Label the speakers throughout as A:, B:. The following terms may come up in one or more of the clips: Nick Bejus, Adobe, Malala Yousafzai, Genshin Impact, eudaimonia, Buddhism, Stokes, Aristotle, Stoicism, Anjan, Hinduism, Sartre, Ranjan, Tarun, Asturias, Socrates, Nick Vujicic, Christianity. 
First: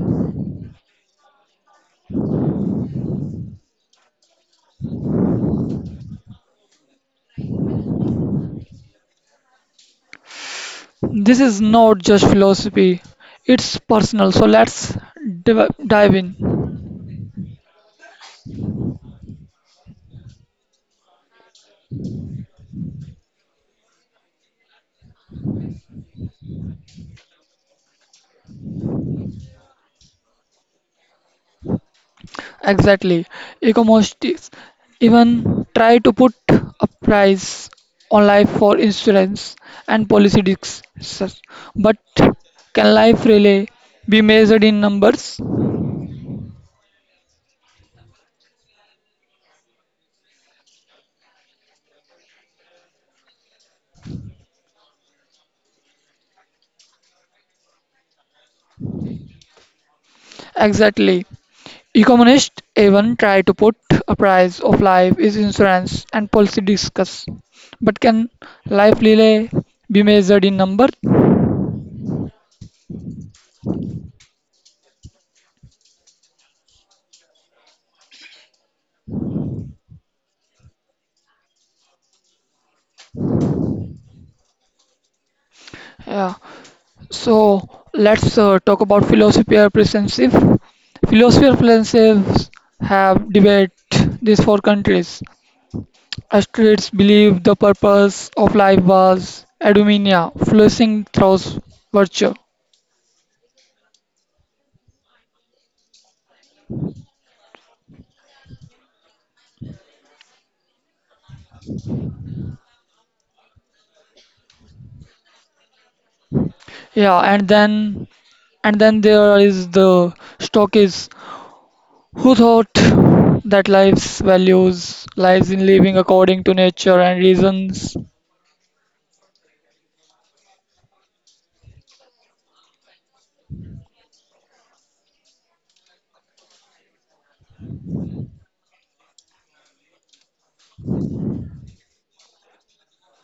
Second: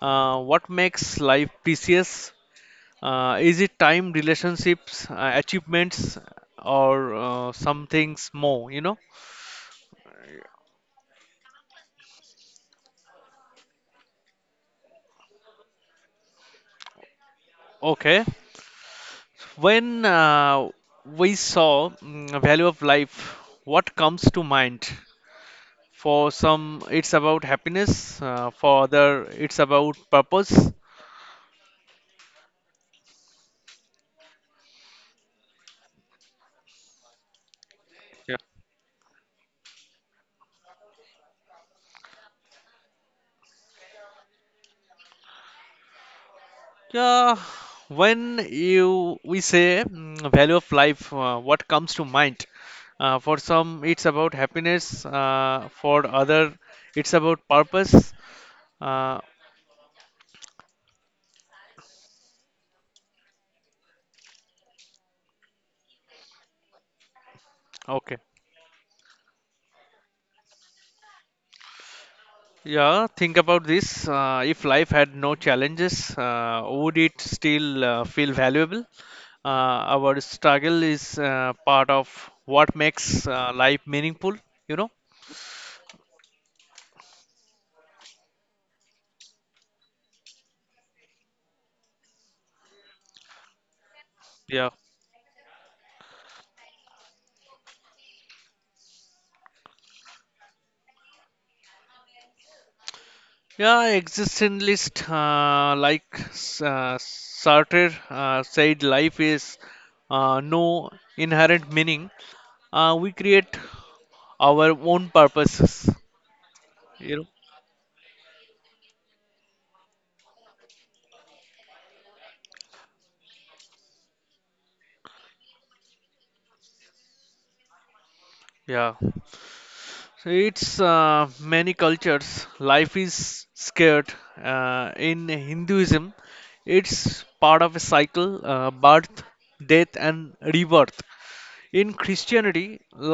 A: What makes life precious? Is it time, relationships, achievements, or some things more? You know.
B: This is not just philosophy, it's personal. So let's dive in.
A: Okay. When we saw value of life, what comes to mind? For some, it's about happiness. For other, it's about purpose.
B: Exactly. Economists even try to put a price on life for insurance and policy discussions. But can life really be measured in numbers?
A: Yeah, when you we say value of life, what comes to mind? For some, it's about happiness. For other, it's about purpose. Uh,
B: Exactly. Economists even try to put a price of life is insurance and policy discuss. But
A: okay.
B: can life really be measured in number?
A: Yeah, think about this. If life had no challenges, would it still feel valuable? Our struggle is part of what makes life meaningful, you know?
B: Yeah. So let's talk about philosophy or principles. Philosophy or principles have debate these four
A: Yeah.
B: countries. Asturias believed the purpose of life was eudaimonia, flourishing through virtue.
A: Yeah, existentialist, like Sartre said, life is no inherent meaning. We create our own purposes.
B: Yeah,
A: You know,
B: and then there is the Stokes who thought that life's values lies in living according to nature and reasons?
A: yeah. So it's many cultures. Life is scared. In Hinduism, it's part of a cycle: birth, death, and rebirth. In Christianity,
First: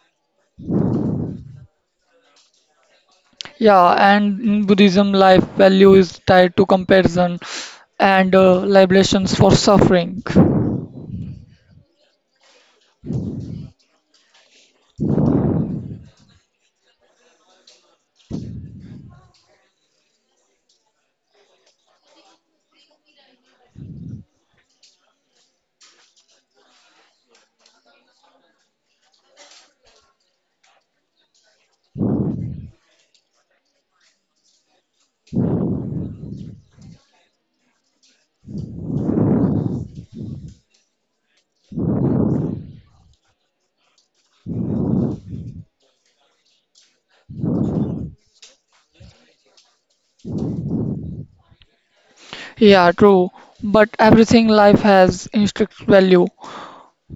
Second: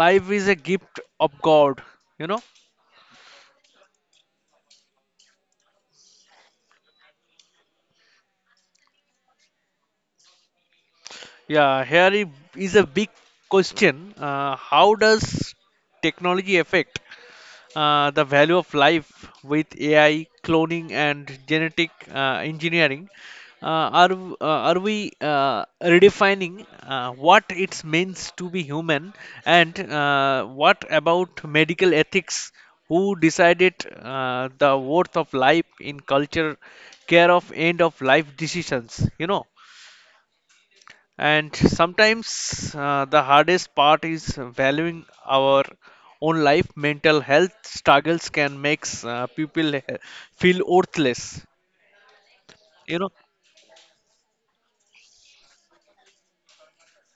A: life is a gift of God. You know.
B: Yeah, and in Buddhism, life value is tied to comparison and libations for suffering.
A: Yeah, here is a big question. How does technology affect the value of life with AI, cloning, and genetic engineering? Are we redefining what it means to be human, and what about medical ethics? Who decided the worth of life in culture, care of end of life decisions? You know. And sometimes the hardest part is valuing our own life. Mental health struggles can make people feel worthless.
B: Yeah,
A: You know,
B: true. But everything life has intrinsic value.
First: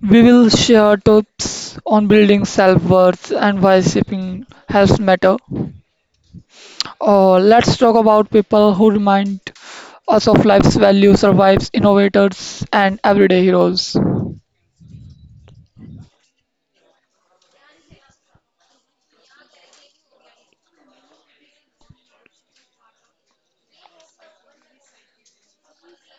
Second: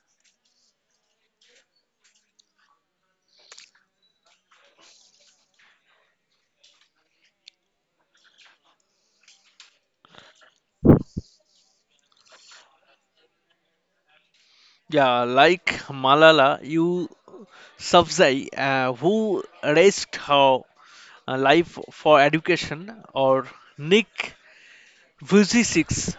B: We will share tips on building self-worth and why shipping helps matter. Let's talk about people who remind us of life's value, survives, innovators, and everyday heroes.
A: yeah, like Malala Yousafzai, who risked her life for education, or Nick Vujicic,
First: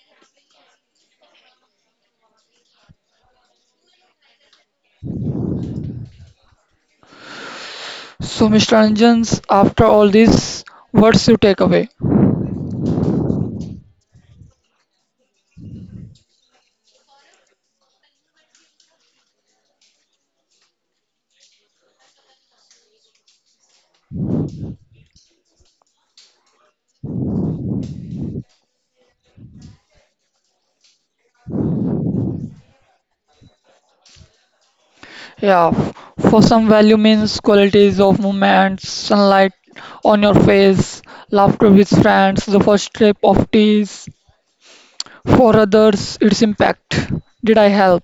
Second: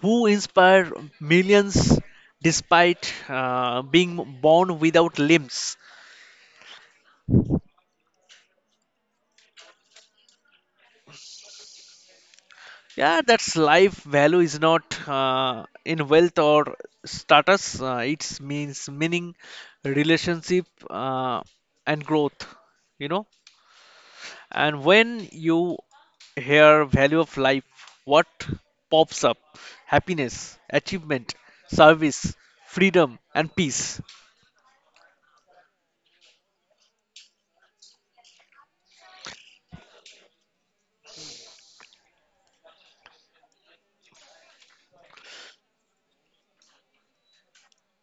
A: who inspired millions despite being born without limbs.
B: So, Mr. Ranjans, after all this, what's your takeaway?
A: Yeah, that's life value is not in wealth or status. It means meaning, relationship, and growth. You know, and when you hear value of life, what pops up? Happiness, achievement, service, freedom, and peace.
B: Yeah, f- for some value means qualities of movement, sunlight on your face, laughter with friends, the first sip of teas. For others, its impact. Did I help?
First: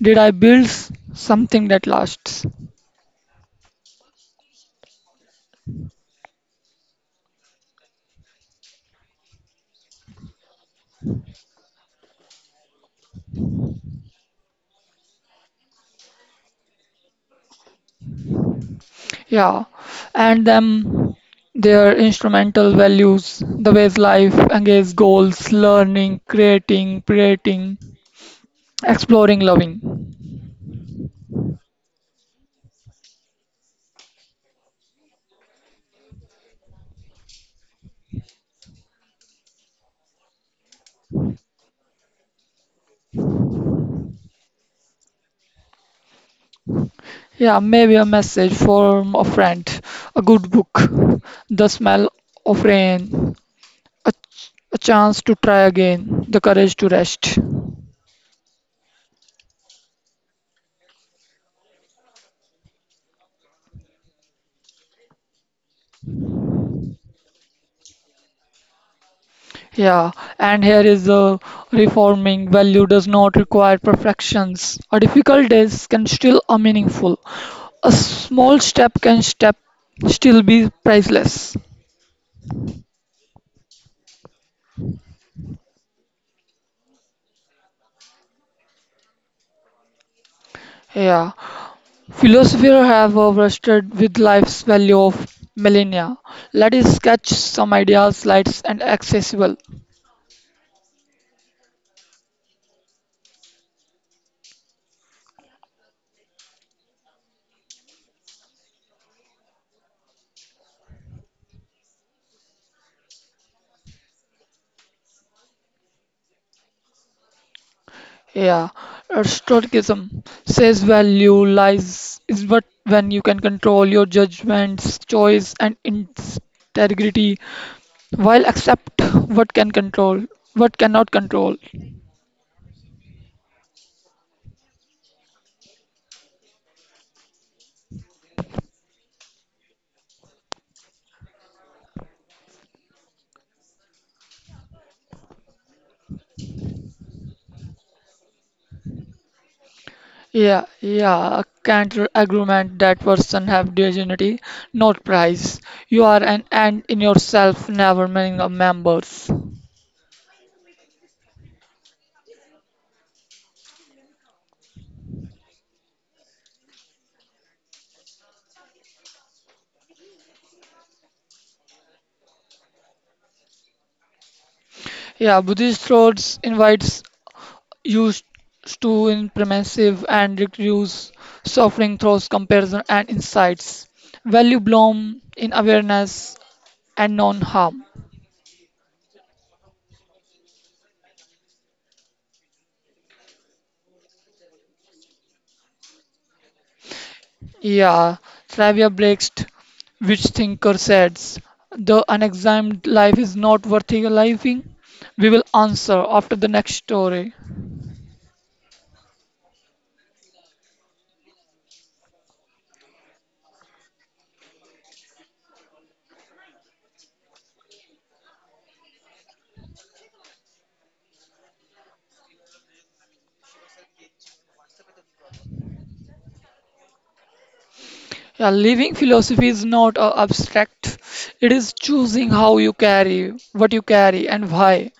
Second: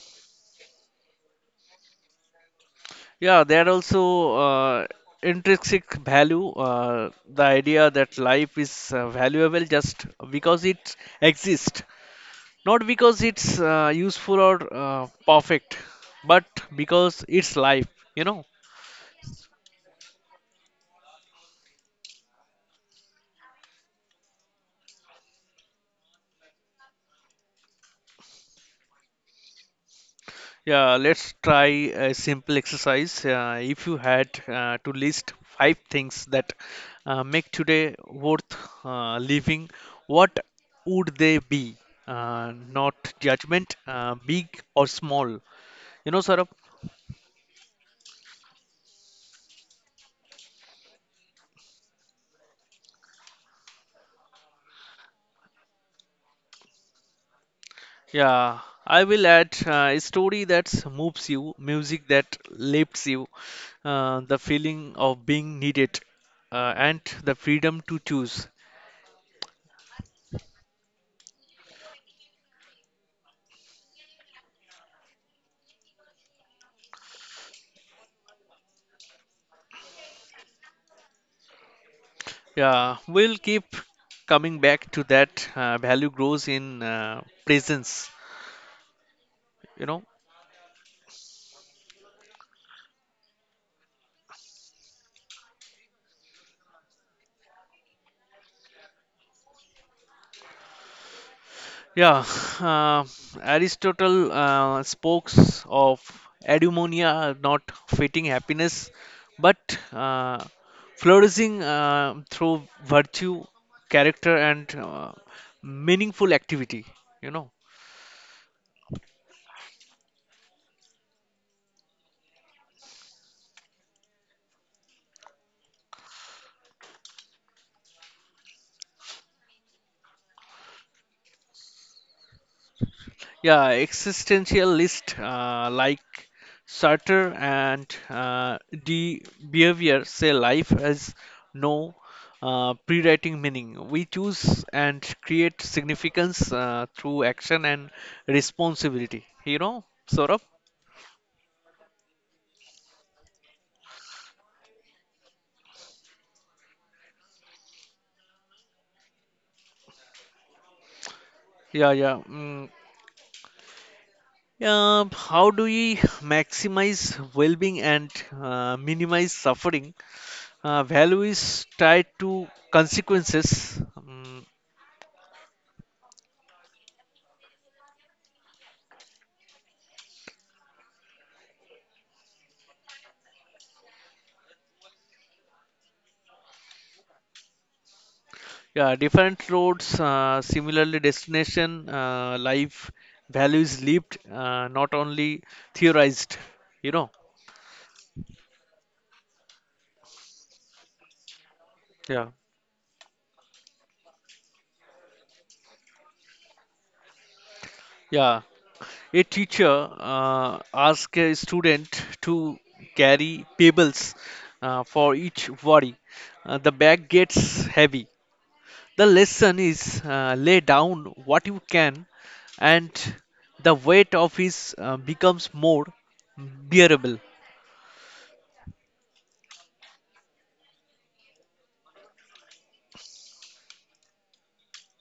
B: Did I build something that lasts?
A: Yeah, there are also intrinsic value. The idea that life is valuable just because it exists, not because it's useful or perfect, but because it's life, you know.
B: Yeah, and then their instrumental values, the ways life engage goals, learning, creating, exploring, loving.
A: Yeah, let's try a simple exercise. If you had to list five things that make today worth living, what would they be? Not judgment, big or small. You know, Sarab?
B: Yeah, maybe a message from a friend, a good book, the smell of rain, a, a chance to try again, the courage to rest.
A: Yeah, I will add a story that moves you, music that lifts you, the feeling of being needed, and the freedom to choose.
B: Yeah, and here is the reforming value does not require perfections. A difficult days can still are meaningful. A small step can step still be priceless.
A: Yeah, we'll keep coming back to that. Value grows in presence, you know.
B: Yeah. Philosophers have wrestled with life's value of millennia. Let us sketch some ideas light and accessible.
A: Yeah, uh, Aristotle spoke of eudaimonia, not fitting happiness, but uh, flourishing through virtue, character, and meaningful activity. You know.
B: Yeah. Stoicism says value lies is what when you can control your judgments, choice and integrity while accept what can control what cannot control.
A: Yeah, existentialist like Sartre and de Behavior say life has no pre-writing meaning. We choose and create significance through action and responsibility. You know, sort of.
B: Yeah, yeah, a counter agreement that person have dignity, not price. You are an ant in yourself, never meaning a members.
A: Yeah, yeah. Mm. Yeah, how do we maximize well-being and minimize suffering? Value is tied to consequences. Mm.
B: Yeah, Buddhist roads invites you s- to in permissive and reduce suffering through comparison and insights. Value bloom in awareness and non-harm.
A: Yeah, different roads, similarly, destination, life values lived, not only theorized, you know.
B: Yeah, Slavia Brecht, which thinker says the
A: Yeah,
B: unexamined life is not worth living? We will answer after the next story.
A: yeah. A teacher asks a student to carry pebbles for each worry. The bag gets heavy. The lesson is lay down what you can, and the weight of his becomes more bearable.
B: Yeah, living philosophy is not abstract. It is choosing how you carry, what you carry, and why.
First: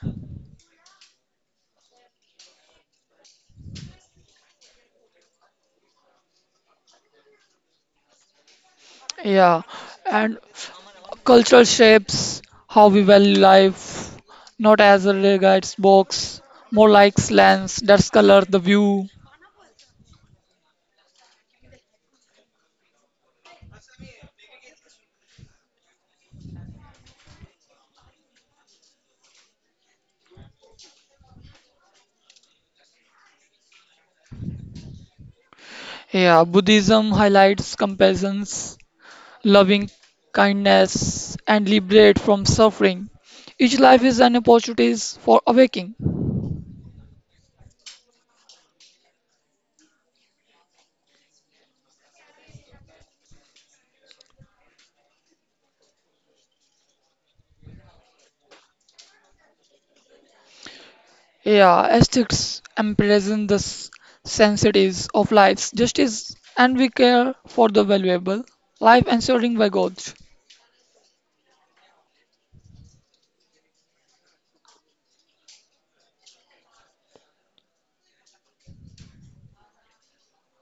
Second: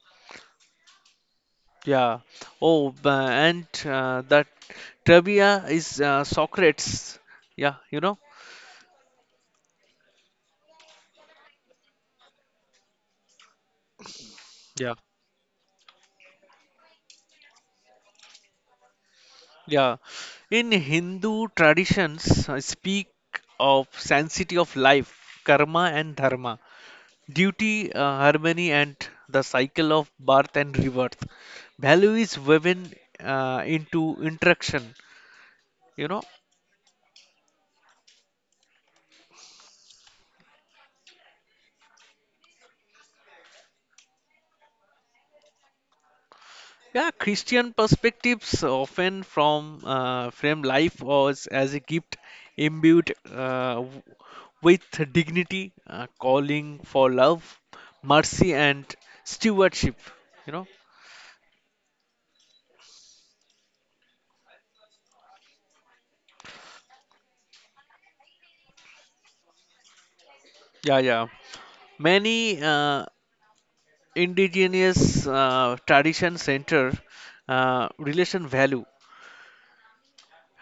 A: Yeah. And that trivia is Socrates. Yeah, you know?
B: Yeah, and cultural shapes how we value life, not
A: Yeah.
B: as a guides box, more like lens that color the view.
A: Yeah. In Hindu traditions, speak of sanctity of life, karma and dharma, duty, harmony, and the cycle of birth and rebirth. Value is woven into interaction, you know?
B: Yeah, Buddhism highlights compassions loving kindness, and liberate from suffering. Each life is an opportunity for awakening.
A: Yeah, Christian perspectives often from frame life was as a gift imbued with dignity, calling for love, mercy, and stewardship. You know,
B: Yeah, aesthetics embraces sensities of life's justice and we care for the valuable life ensuring by God.
A: yeah, yeah. Many indigenous tradition center relation value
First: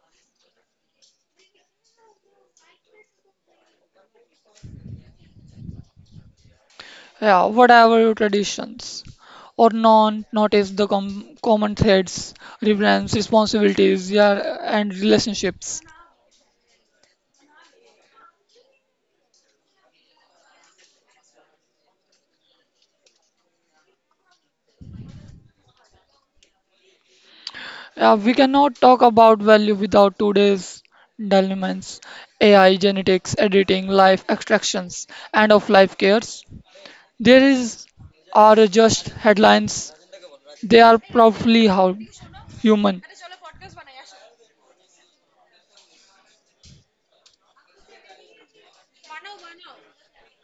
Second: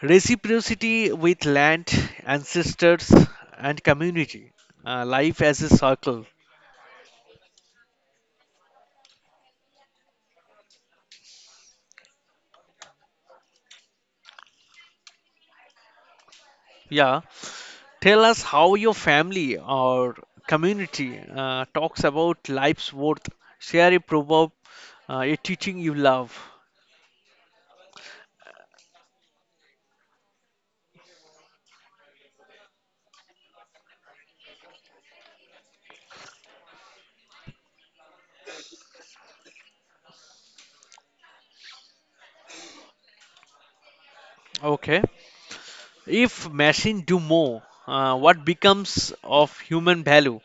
A: reciprocity with land, ancestors, and community. Life as a circle.
B: Yeah, whatever your traditions or non, notice the common threads, reverence, responsibilities, yeah, and relationships.
A: Yeah. Tell us how your family or community talks about life's worth. Share a proverb, a teaching you love.
B: Yeah, we cannot talk about value without today's dilemmas AI, genetics, editing, life extractions, and of life cares. There is are just headlines. They are probably how human.
A: Okay. If machine do more, what becomes of human value?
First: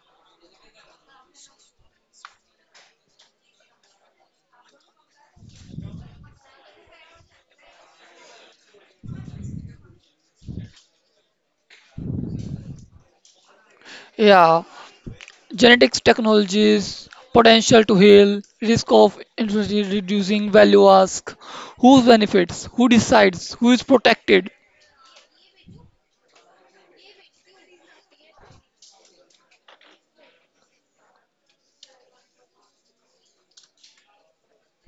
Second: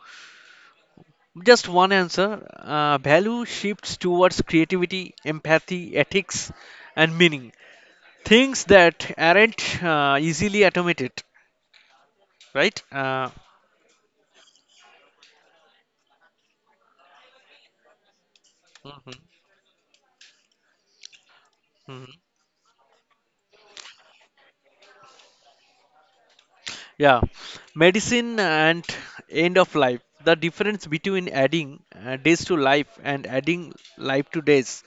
A: Just one answer. Value shifts towards creativity, empathy, ethics, and meaning. Things that aren't easily automated, right?
B: Yeah, genetics technologies, potential to heal, risk
A: Mhm,
B: of infertility reducing value ask, who
A: mhm.
B: benefits, who decides, who is protected.
A: Yeah, medicine and end of life. The difference between adding days to life and adding life to days.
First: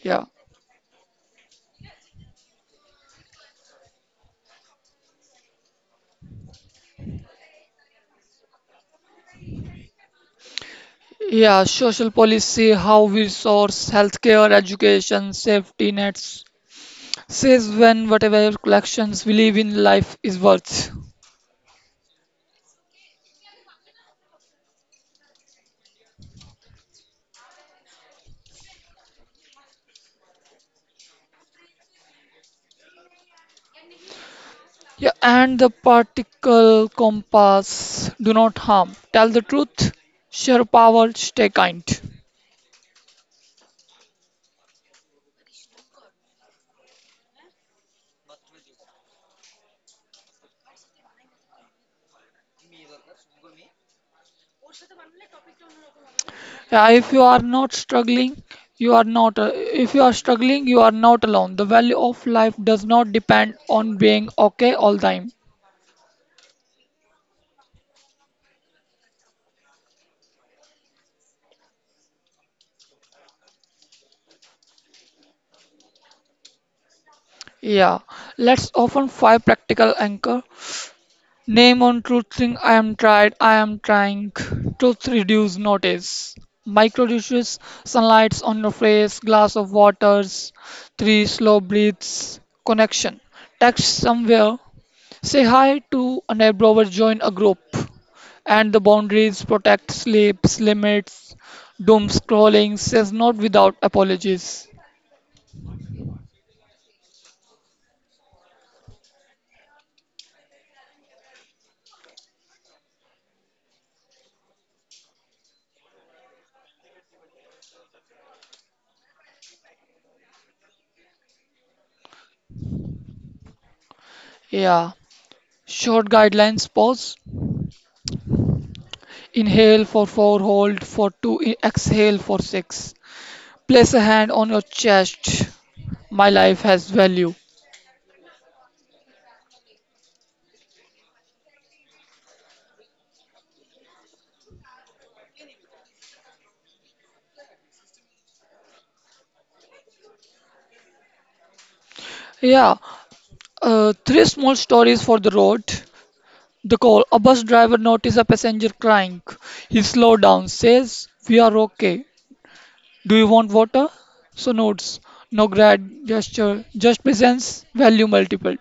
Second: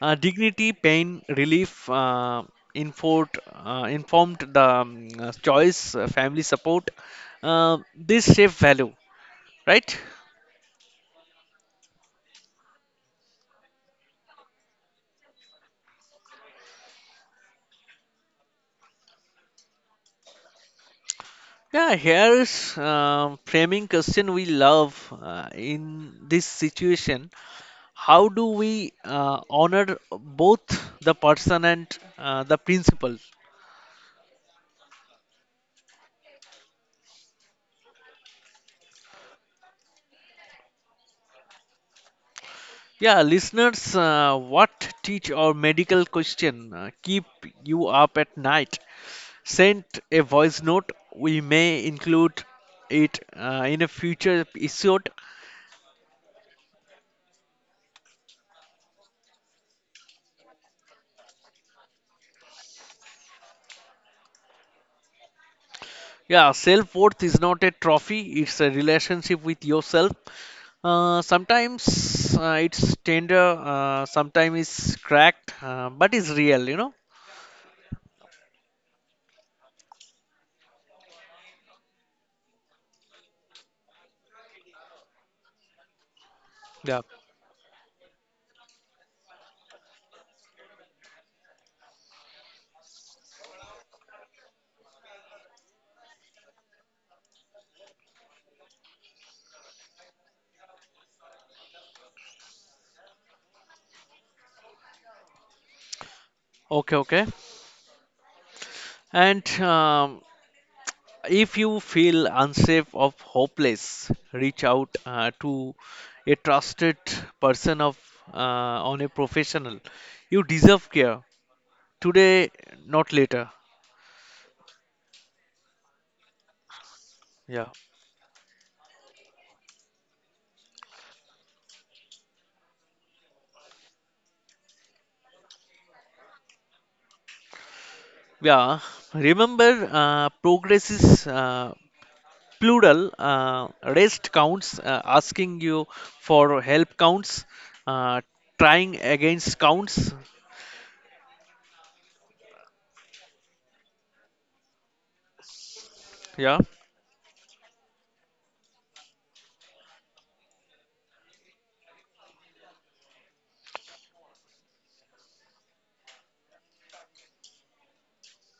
B: Yeah.
A: Dignity, pain, relief, informed, informed the choice, family support. This shape value, right?
B: Yeah, social policy, how we source healthcare, education, safety nets, says when whatever collections we live in life is worth.
A: Yeah, here's framing question we love in this situation. How do we honor both the person and the principle?
B: Yeah, and the particle compass, do not harm. Tell the truth, share power, stay kind.
A: Yeah, listeners, what teach or medical question keep you up at night? Send a voice note. We may include it in a future episode.
B: Yeah, if you are not struggling, you are not. If you are struggling, you are not alone. The value of life does not depend on being okay all time.
A: Yeah, self worth is not a trophy, it's a relationship with yourself. Sometimes it's tender, sometimes it's cracked, but it's real, you know.
B: Yeah, let's often five practical anchor. Name on truth truthing I am tried, I am trying. Truth reduce notice.
A: Yeah.
B: Micro reduces sunlights on your face, glass of waters, three slow breaths, connection. Text somewhere, say hi to a neighbor or join a group. And the boundaries protect sleeps, limits, doom scrolling says not without apologies.
A: Okay, okay. And If you feel unsafe or hopeless, reach out to a trusted person of uh, on a professional. You deserve care today, not later.
B: Yeah. Short guidelines pause.
A: Yeah,
B: Inhale for 4, hold for 2, exhale for 6. Place a hand on your chest. My life has value.
A: yeah. Remember, progress is plural. Rest counts. Asking you for help counts. Uh, trying against counts.
B: Yeah, three small stories for the road.
A: Yeah.
B: The call. A bus driver notices a passenger crying. He slows down, says, we are okay. Do you want water? So notes, no grad gesture, just presence, value multiplied.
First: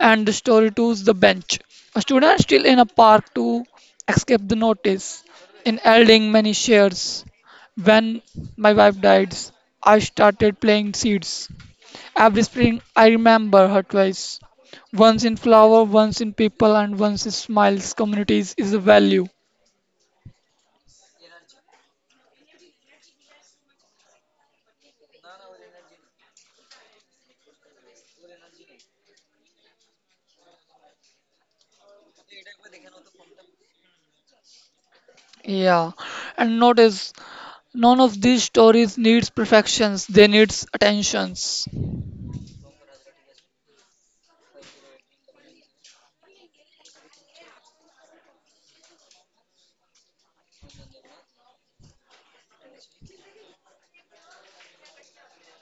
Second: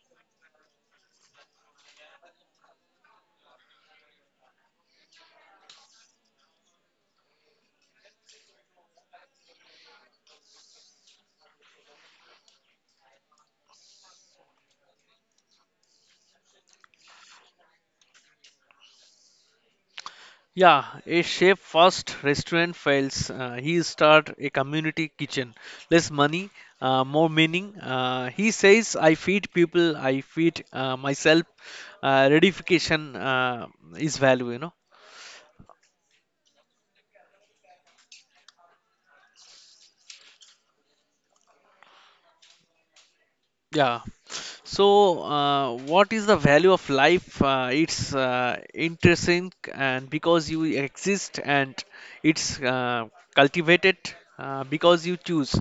B: And the story two is the bench. A student still in a park to escape the notice. In elding many shares. When my wife died, I started playing seeds. Every spring I remember her twice. Once in flower, once in people, and once in smiles. Communities is a value.
A: Yeah, a chef first restaurant fails. He start a community kitchen. Less money, more meaning. He says, "I feed people. I feed myself. Redification is value." You know.
B: Yeah, and notice none of these stories needs perfections, they needs attentions.
A: Yeah. So, what is the value of life? It's interesting, and because you exist, and it's cultivated because you choose.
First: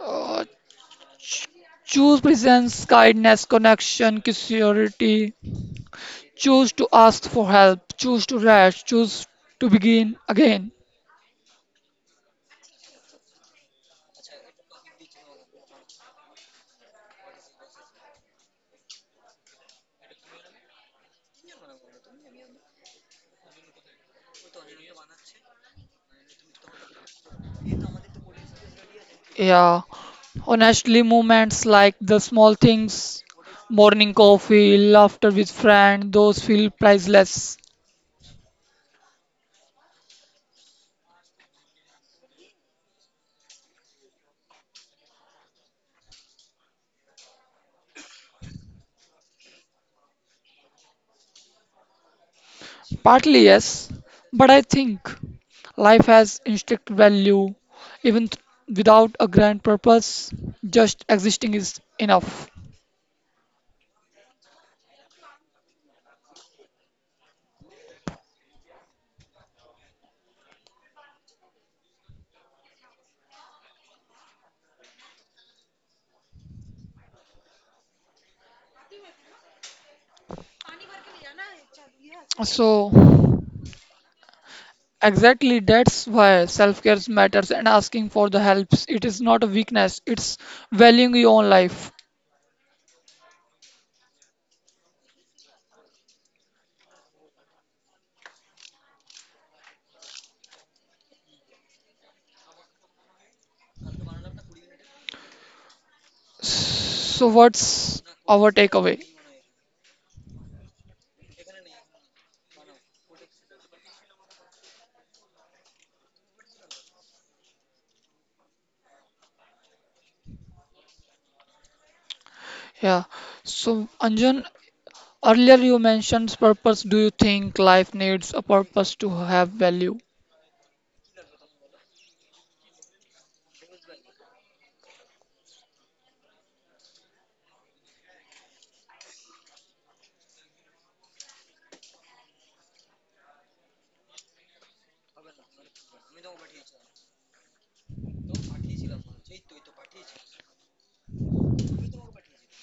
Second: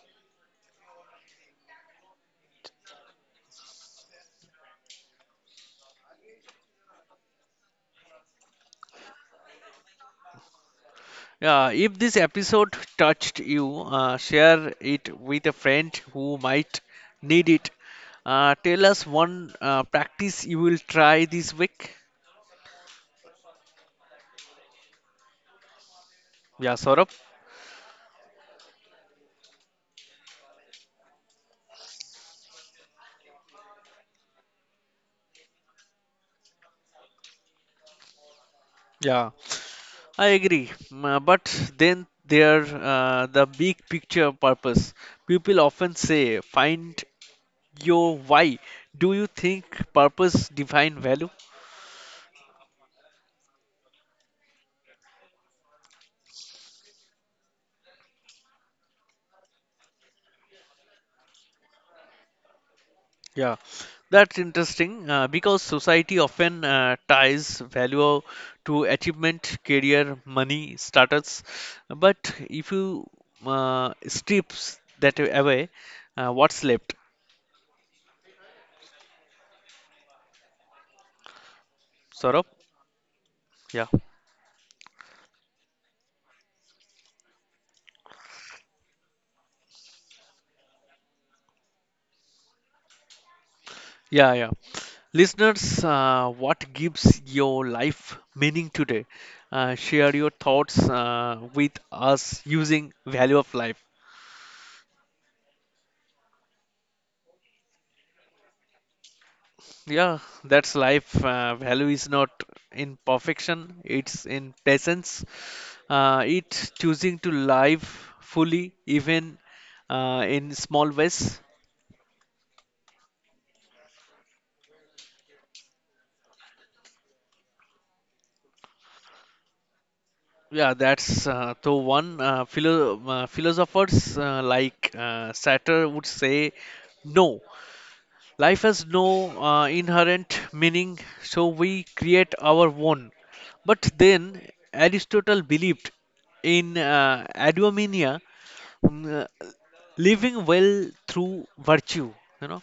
B: Uh, ch- Choose presence, kindness, connection, curiosity. Choose to ask for help. Choose to rest. Choose to begin again.
A: If this episode touched you, share it with a friend who might need it. Tell us one practice you will try this week. Yeah, Saurabh.
B: Yeah. Honestly, moments like the small things, morning coffee, laughter with friend, those feel priceless.
A: Yeah, I agree. But then there the big picture purpose. People often say, find your why. Do you think purpose define value?
B: Partly yes, but I think life has intrinsic value even th- without a grand purpose, just existing is enough.
A: Yeah, that's interesting because society often ties value to achievement, career, money, status. But if you strips that away, what's left? Saurabh?
B: So
A: Yeah,
B: exactly that's why self-care matters and asking for the helps. It is not a weakness, it's valuing your own life.
A: yeah. Listeners, what gives your life meaning today? Share your thoughts with us using value of life.
B: So what's our takeaway?
A: Yeah, that's life. Value is not in perfection, it's in presence. It's choosing to live fully, even in small ways.
B: Yeah. So Anjan, earlier you mentioned purpose. Do you think life needs a purpose to have value?
A: Yeah, that's the one philosophers like Sartre would say no. Life has no inherent meaning, so we create our own. But then Aristotle believed in eudaimonia, Mm, uh, living well through virtue, you know.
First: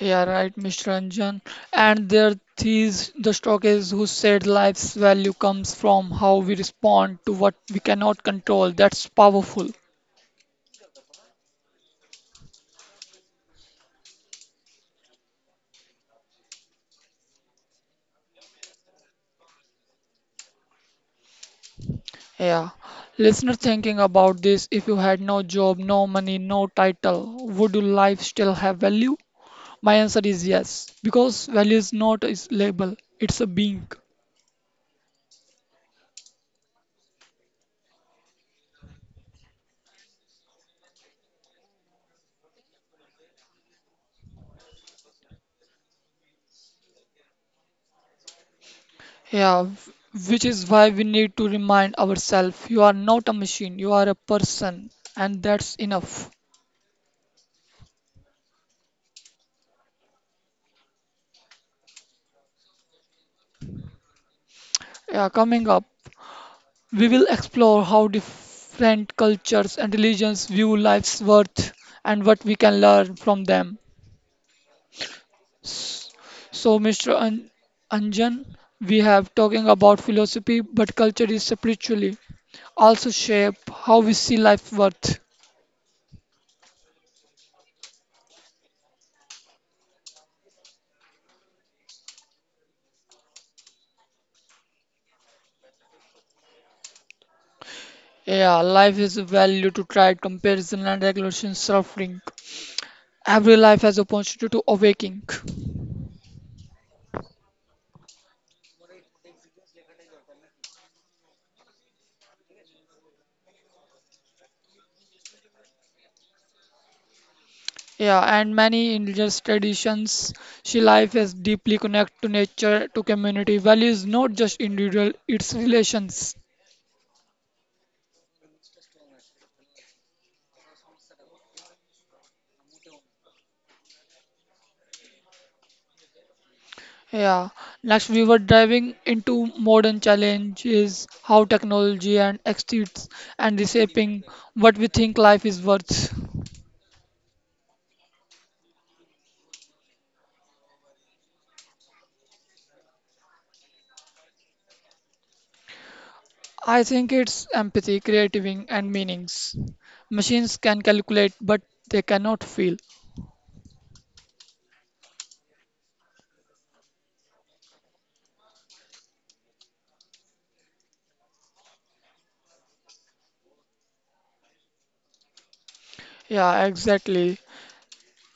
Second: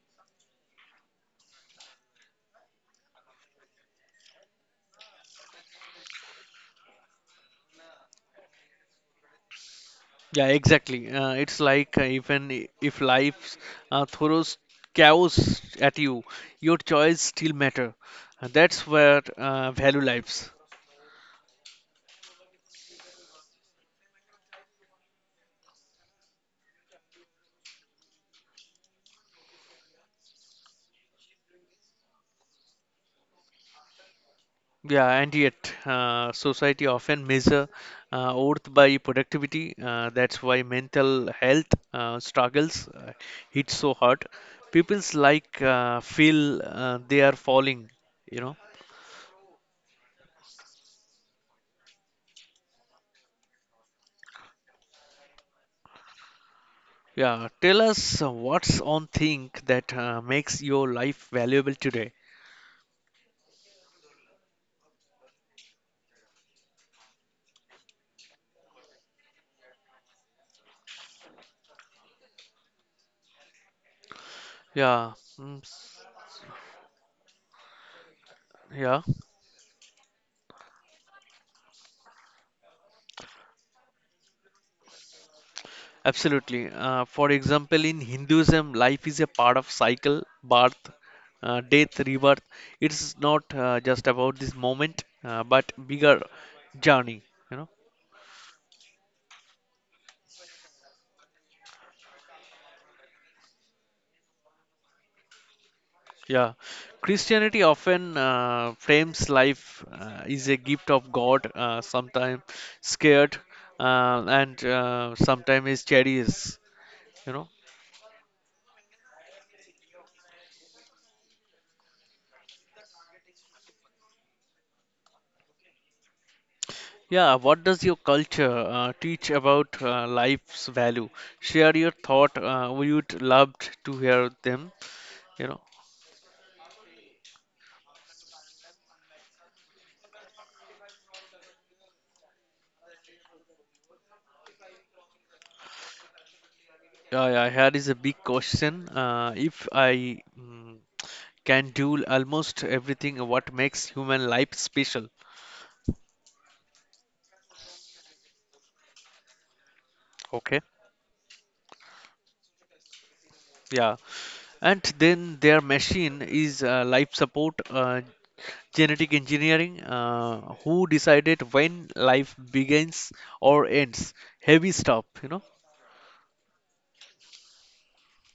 B: Yeah, right, Mr. Ranjan. And there is the stock is who said life's value comes from how we respond to what we cannot control. That's powerful.
A: Yeah, exactly, it's like even if life throws chaos at you, your choice still matter, and that's where value lives.
B: Yeah. Listener thinking about this, if you had no job, no money, no title, would your life still have value? My answer is yes, because value is not a label, it's a being.
A: Yeah, and yet society often measure worth by productivity. Uh, that's why mental health struggles hit so hard. People's like feel they are falling, you know.
B: Which is why we need to remind ourselves you are not a machine, you are a person, and that's enough.
A: Yeah, tell us what's on think that makes your life valuable today.
B: Yeah, coming up, we will explore how different cultures and religions view life's worth and what we can learn from them.
A: Yeah, mm, s-
B: S- So, Mr. An- Anjan, we
A: yeah,
B: have talking about philosophy, but culture is spiritually also shape how we see life's worth.
A: absolutely. For example, in Hinduism, life is a part of cycle, birth, death, rebirth. It's not just about this moment, but bigger journey. You know.
B: Yeah, life is a value to try comparison and regulation suffering. Every life has opportunity to awaking.
A: Yeah, Christianity often frames life is a gift of God. Sometimes scared, and sometimes is cherished. You know.
B: Yeah, and many indigenous traditions, she life is deeply connected to nature, to community values, not just individual, its relations.
A: Yeah, what does your culture teach about life's value? Share your thought, we would love to hear them, you know.
B: Yeah. Next, we were diving into modern challenges, how technology and exits and reshaping what we think life is worth.
A: Yeah, yeah, here is a big question. Uh, if i mm, can do almost everything, what makes human life special?
B: I think it's empathy, creativity, and meanings. Machines
A: Okay.
B: can calculate, but they cannot feel.
A: Yeah, and then their machine is life support, genetic engineering. Uh, who decided when life begins or ends? Heavy stuff, you know.
B: Yeah, exactly.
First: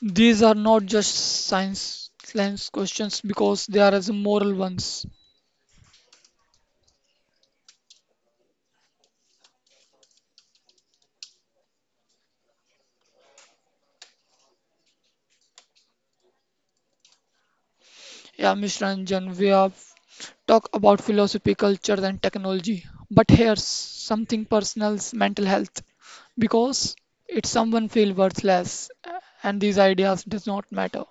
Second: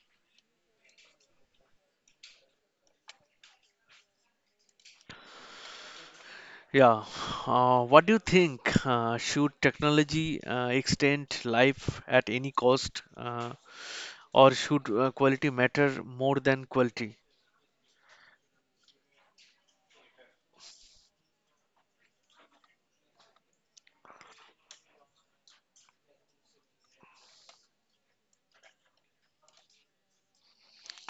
B: These are not just science questions because they are as moral ones.
A: Yeah. What do you think? Should technology extend life at any cost, or should quality matter more than quality?
B: Yeah, Mr. Ranjan, we have talked about philosophy, culture, and technology, but here's something personal: mental health, because it's someone feel worthless, and these ideas does not matter.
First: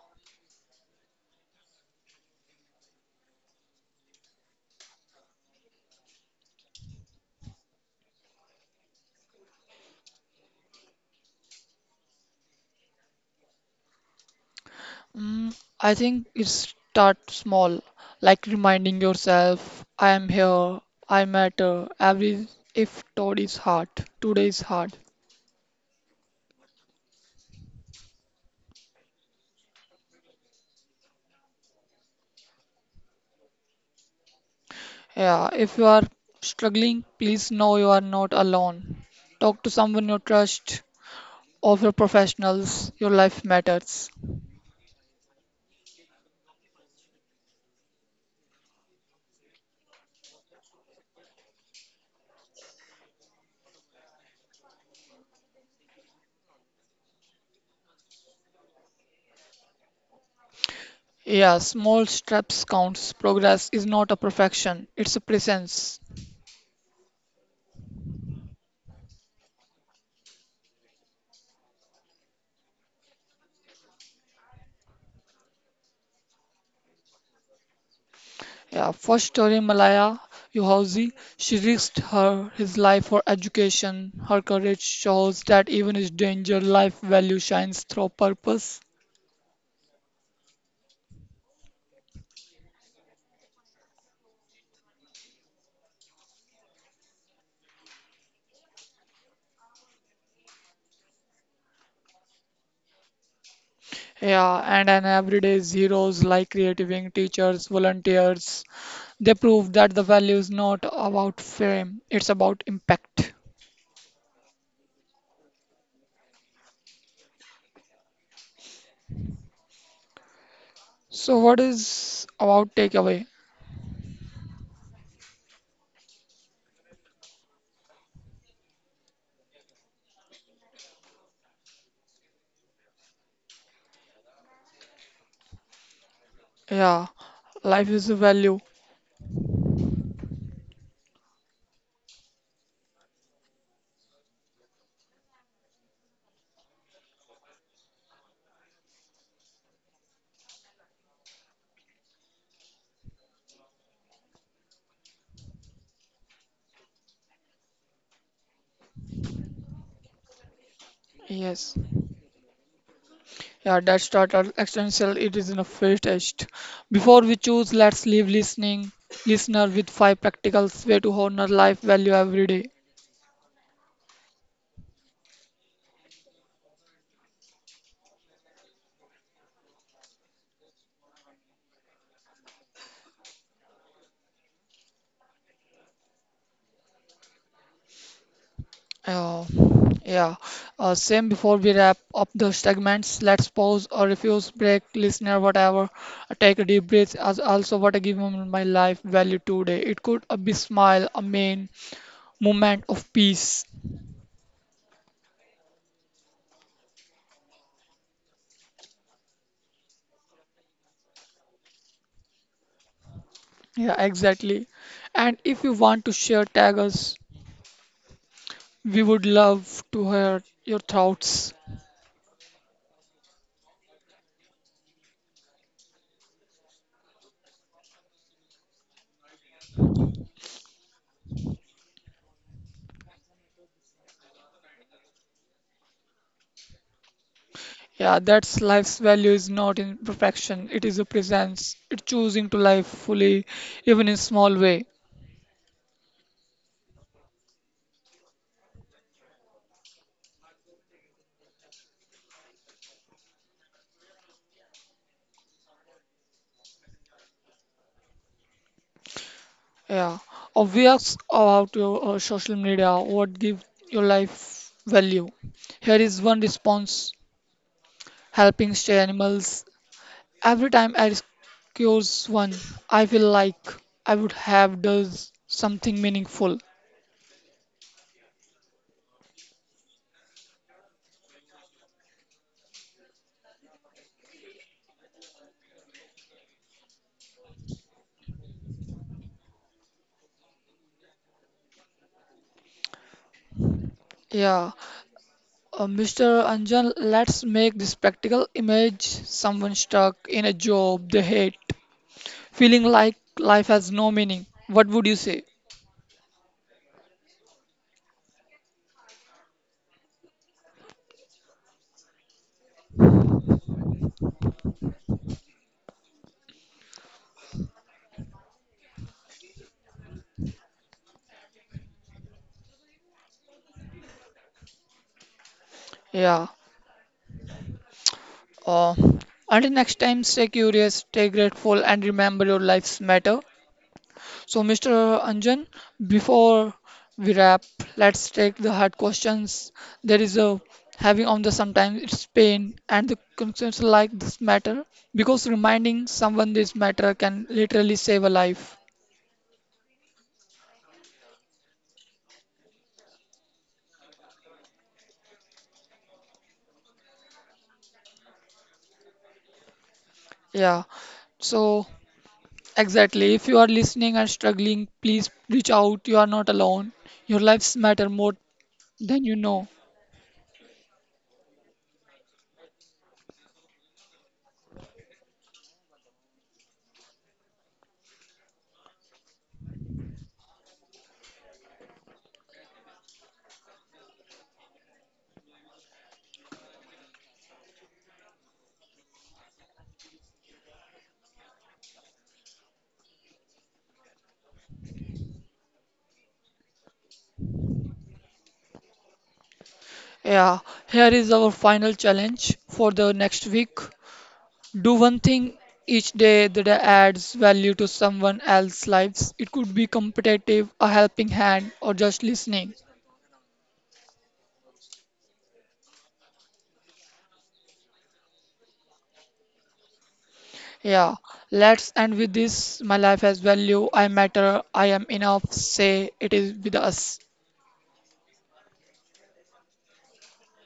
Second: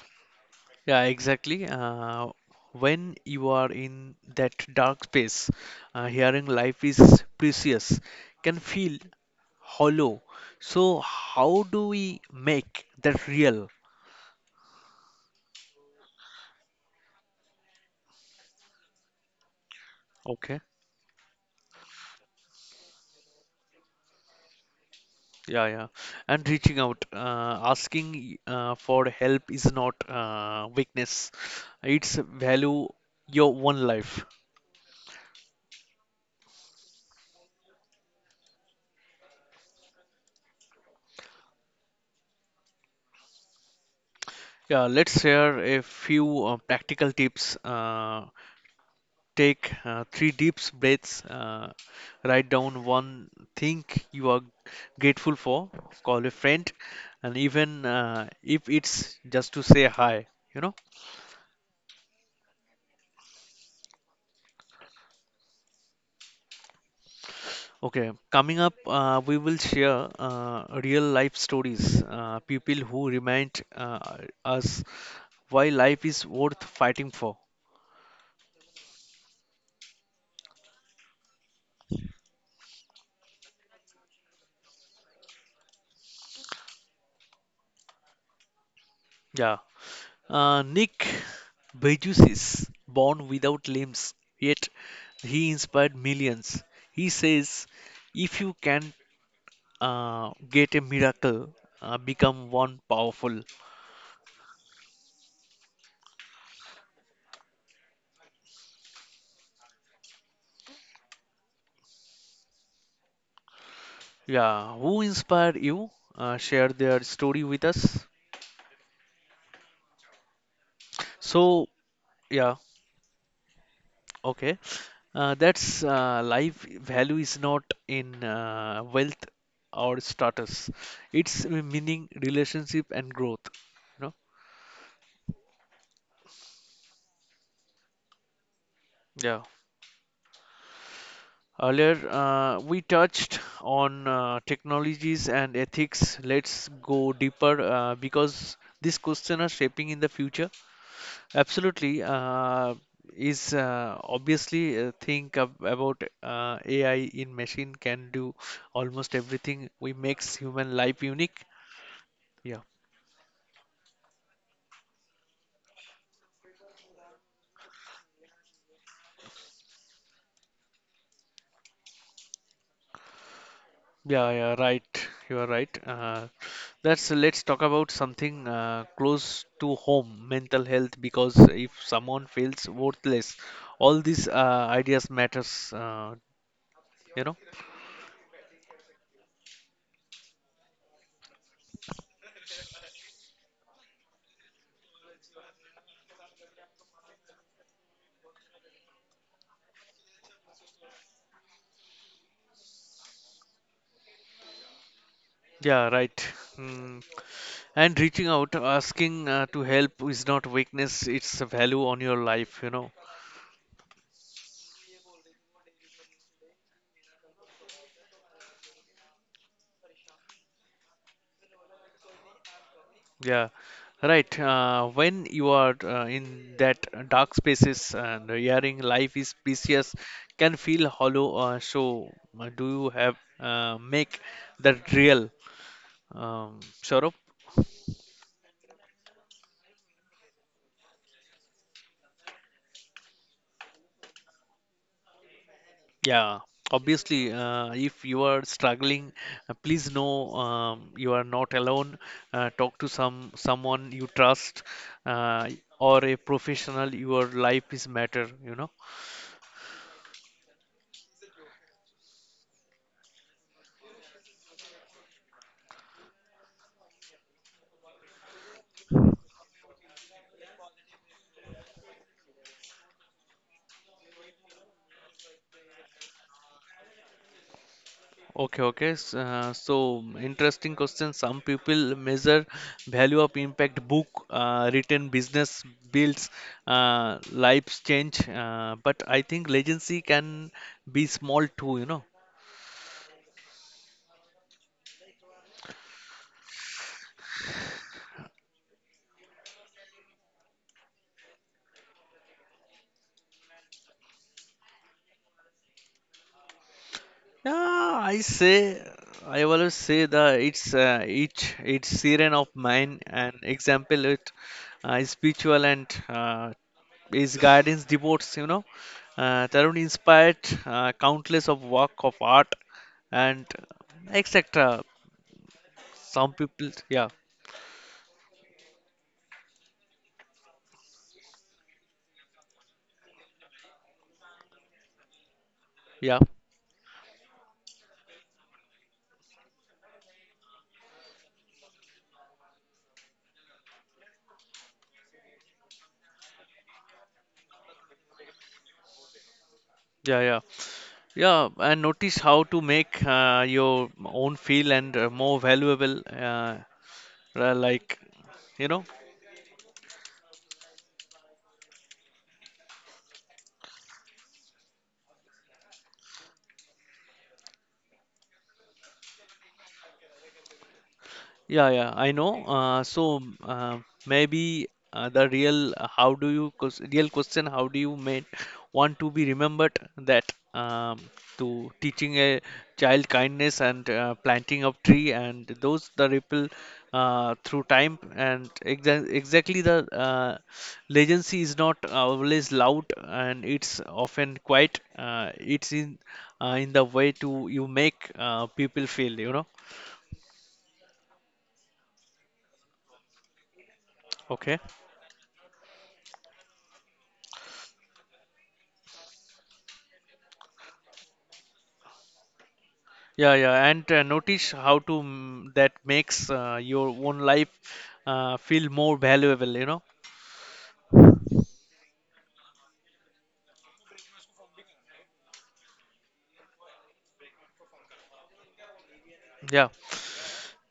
A: Yeah, exactly. When you are in that dark space, hearing life is precious can feel hollow. So, how do we make that real?
B: Mm, I think it start small, like reminding yourself, I am
A: Okay.
B: here, I matter. Every if today is hard, today is hard.
A: Yeah, yeah. And reaching out, asking for help is not weakness. It's value your one life.
B: Yeah, if you are struggling, please know you are not alone. Talk to someone you trust or professionals. Your life matters.
A: Yeah, let's share a few practical tips. Take three deep breaths. Write down one thing you are grateful for. Call a friend, and even if it's just to say hi, you know.
B: Yeah, small steps counts. Progress is not a perfection, it's a presence.
A: Okay, coming up, we will share real life stories, people who remind us why life is worth fighting for.
B: Yeah, first story Malaya Yousafzai, she risked her his life for education. Her courage shows that even in danger, life value shines through purpose.
A: Yeah. Nick Bejus is born without limbs, yet he inspired millions. He says, if you can get a miracle, become one powerful.
B: Yeah, and an everyday heroes like creative wing teachers, volunteers, they prove that the value is not about fame, it's about impact.
A: Yeah. Who inspired you? Share their story with us.
B: So, what
A: So,
B: is
A: yeah.
B: about takeaway?
A: Okay. That's life value is not in wealth or status. It's meaning, relationship, and growth. You know.
B: Yeah, life is a value.
A: Yeah. Earlier, we touched on technologies and ethics. Let's go deeper because these questions are shaping in the future. Absolutely. Is obviously think about AI in machine can do almost everything we makes human life unique.
B: Yes.
A: Yeah,
B: Yeah, that's that our existential. It is in a fair test. Before we choose, let's leave listening listener with five practical way to honor life value every day.
A: yeah, yeah. Right, you are right. That's, let's talk about something close to home, mental health. Because if someone feels worthless, all these ideas matters. You know.
B: Oh, yeah. Same before we wrap up the segments, let's pause or refuse, break, listener, whatever. Take a deep breath. As also, what I give him my life value today. It could be smile, a main moment of peace.
A: Yeah, right. Mm, and reaching out asking to help is not weakness, it's a value on your life, you know.
B: Yeah, exactly. And if you want to share, tag us. We would love to hear your thoughts.
A: Yeah, right, when you are in that dark spaces and hearing life is precious can feel hollow, so do you have make that real, Saurabh?
B: Yeah, that's life's value is not in perfection. It is a presence. It's choosing to live fully, even in small way.
A: Yeah, obviously, if you are struggling, please know you are not alone. Talk to someone you trust uh, or a professional. Your life is matter, you know.
B: Yeah. We asked about your social media, what give your life value. Here is one response, helping stray animals. Every time I rescues one, I feel like I would have does something meaningful.
A: Okay, okay. So, interesting question. Some people measure value of impact book, written business builds, uh, lives change. But I think legacy can be small too, you know.
B: Yeah. Mr. Anjan, let's make this practical image someone stuck in a job they hate, feeling like life has no meaning. What would you say?
A: Yeah, I say, I always say that it's each siren of mine an example it is spiritual and his guidance devotes, you know. Uh, Tarun inspired countless of work of art and etc. Some
B: Yeah.
A: people, yeah,
B: Uh, until next time, stay curious, stay grateful, and remember your lives matter. So, Mr. Anjan,
A: yeah,
B: before we wrap, let's take the hard questions. There is a having on the sometimes it's pain and the concerns like this matter because reminding someone this matter can literally save a life.
A: yeah. Yeah, and notice how to make your own feel and more valuable, like you know.
B: Yeah. So, exactly. If you are listening and struggling, please reach out. You are not alone. Your lives matter more than you know.
A: Yeah, yeah, I know. So, maybe the real, how do you ques- real question, how do you make want to be remembered? That To teaching a child kindness and planting of tree, and those the ripple through time, and exactly the uh, legacy is not always loud, and it's often quiet. It's in the way to you make people feel, you know.
B: Yeah, here is our final challenge for the next week.
A: Okay.
B: Do one thing each day that adds value to someone else's lives. It could be competitive, a helping hand, or just listening.
A: Yeah, yeah, and notice how to that makes your own life feel more valuable, you know.
B: Yeah, let's end with this. My life has value. I matter. I am enough. Say it is with us.
A: Yeah,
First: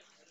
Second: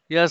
A: yeah.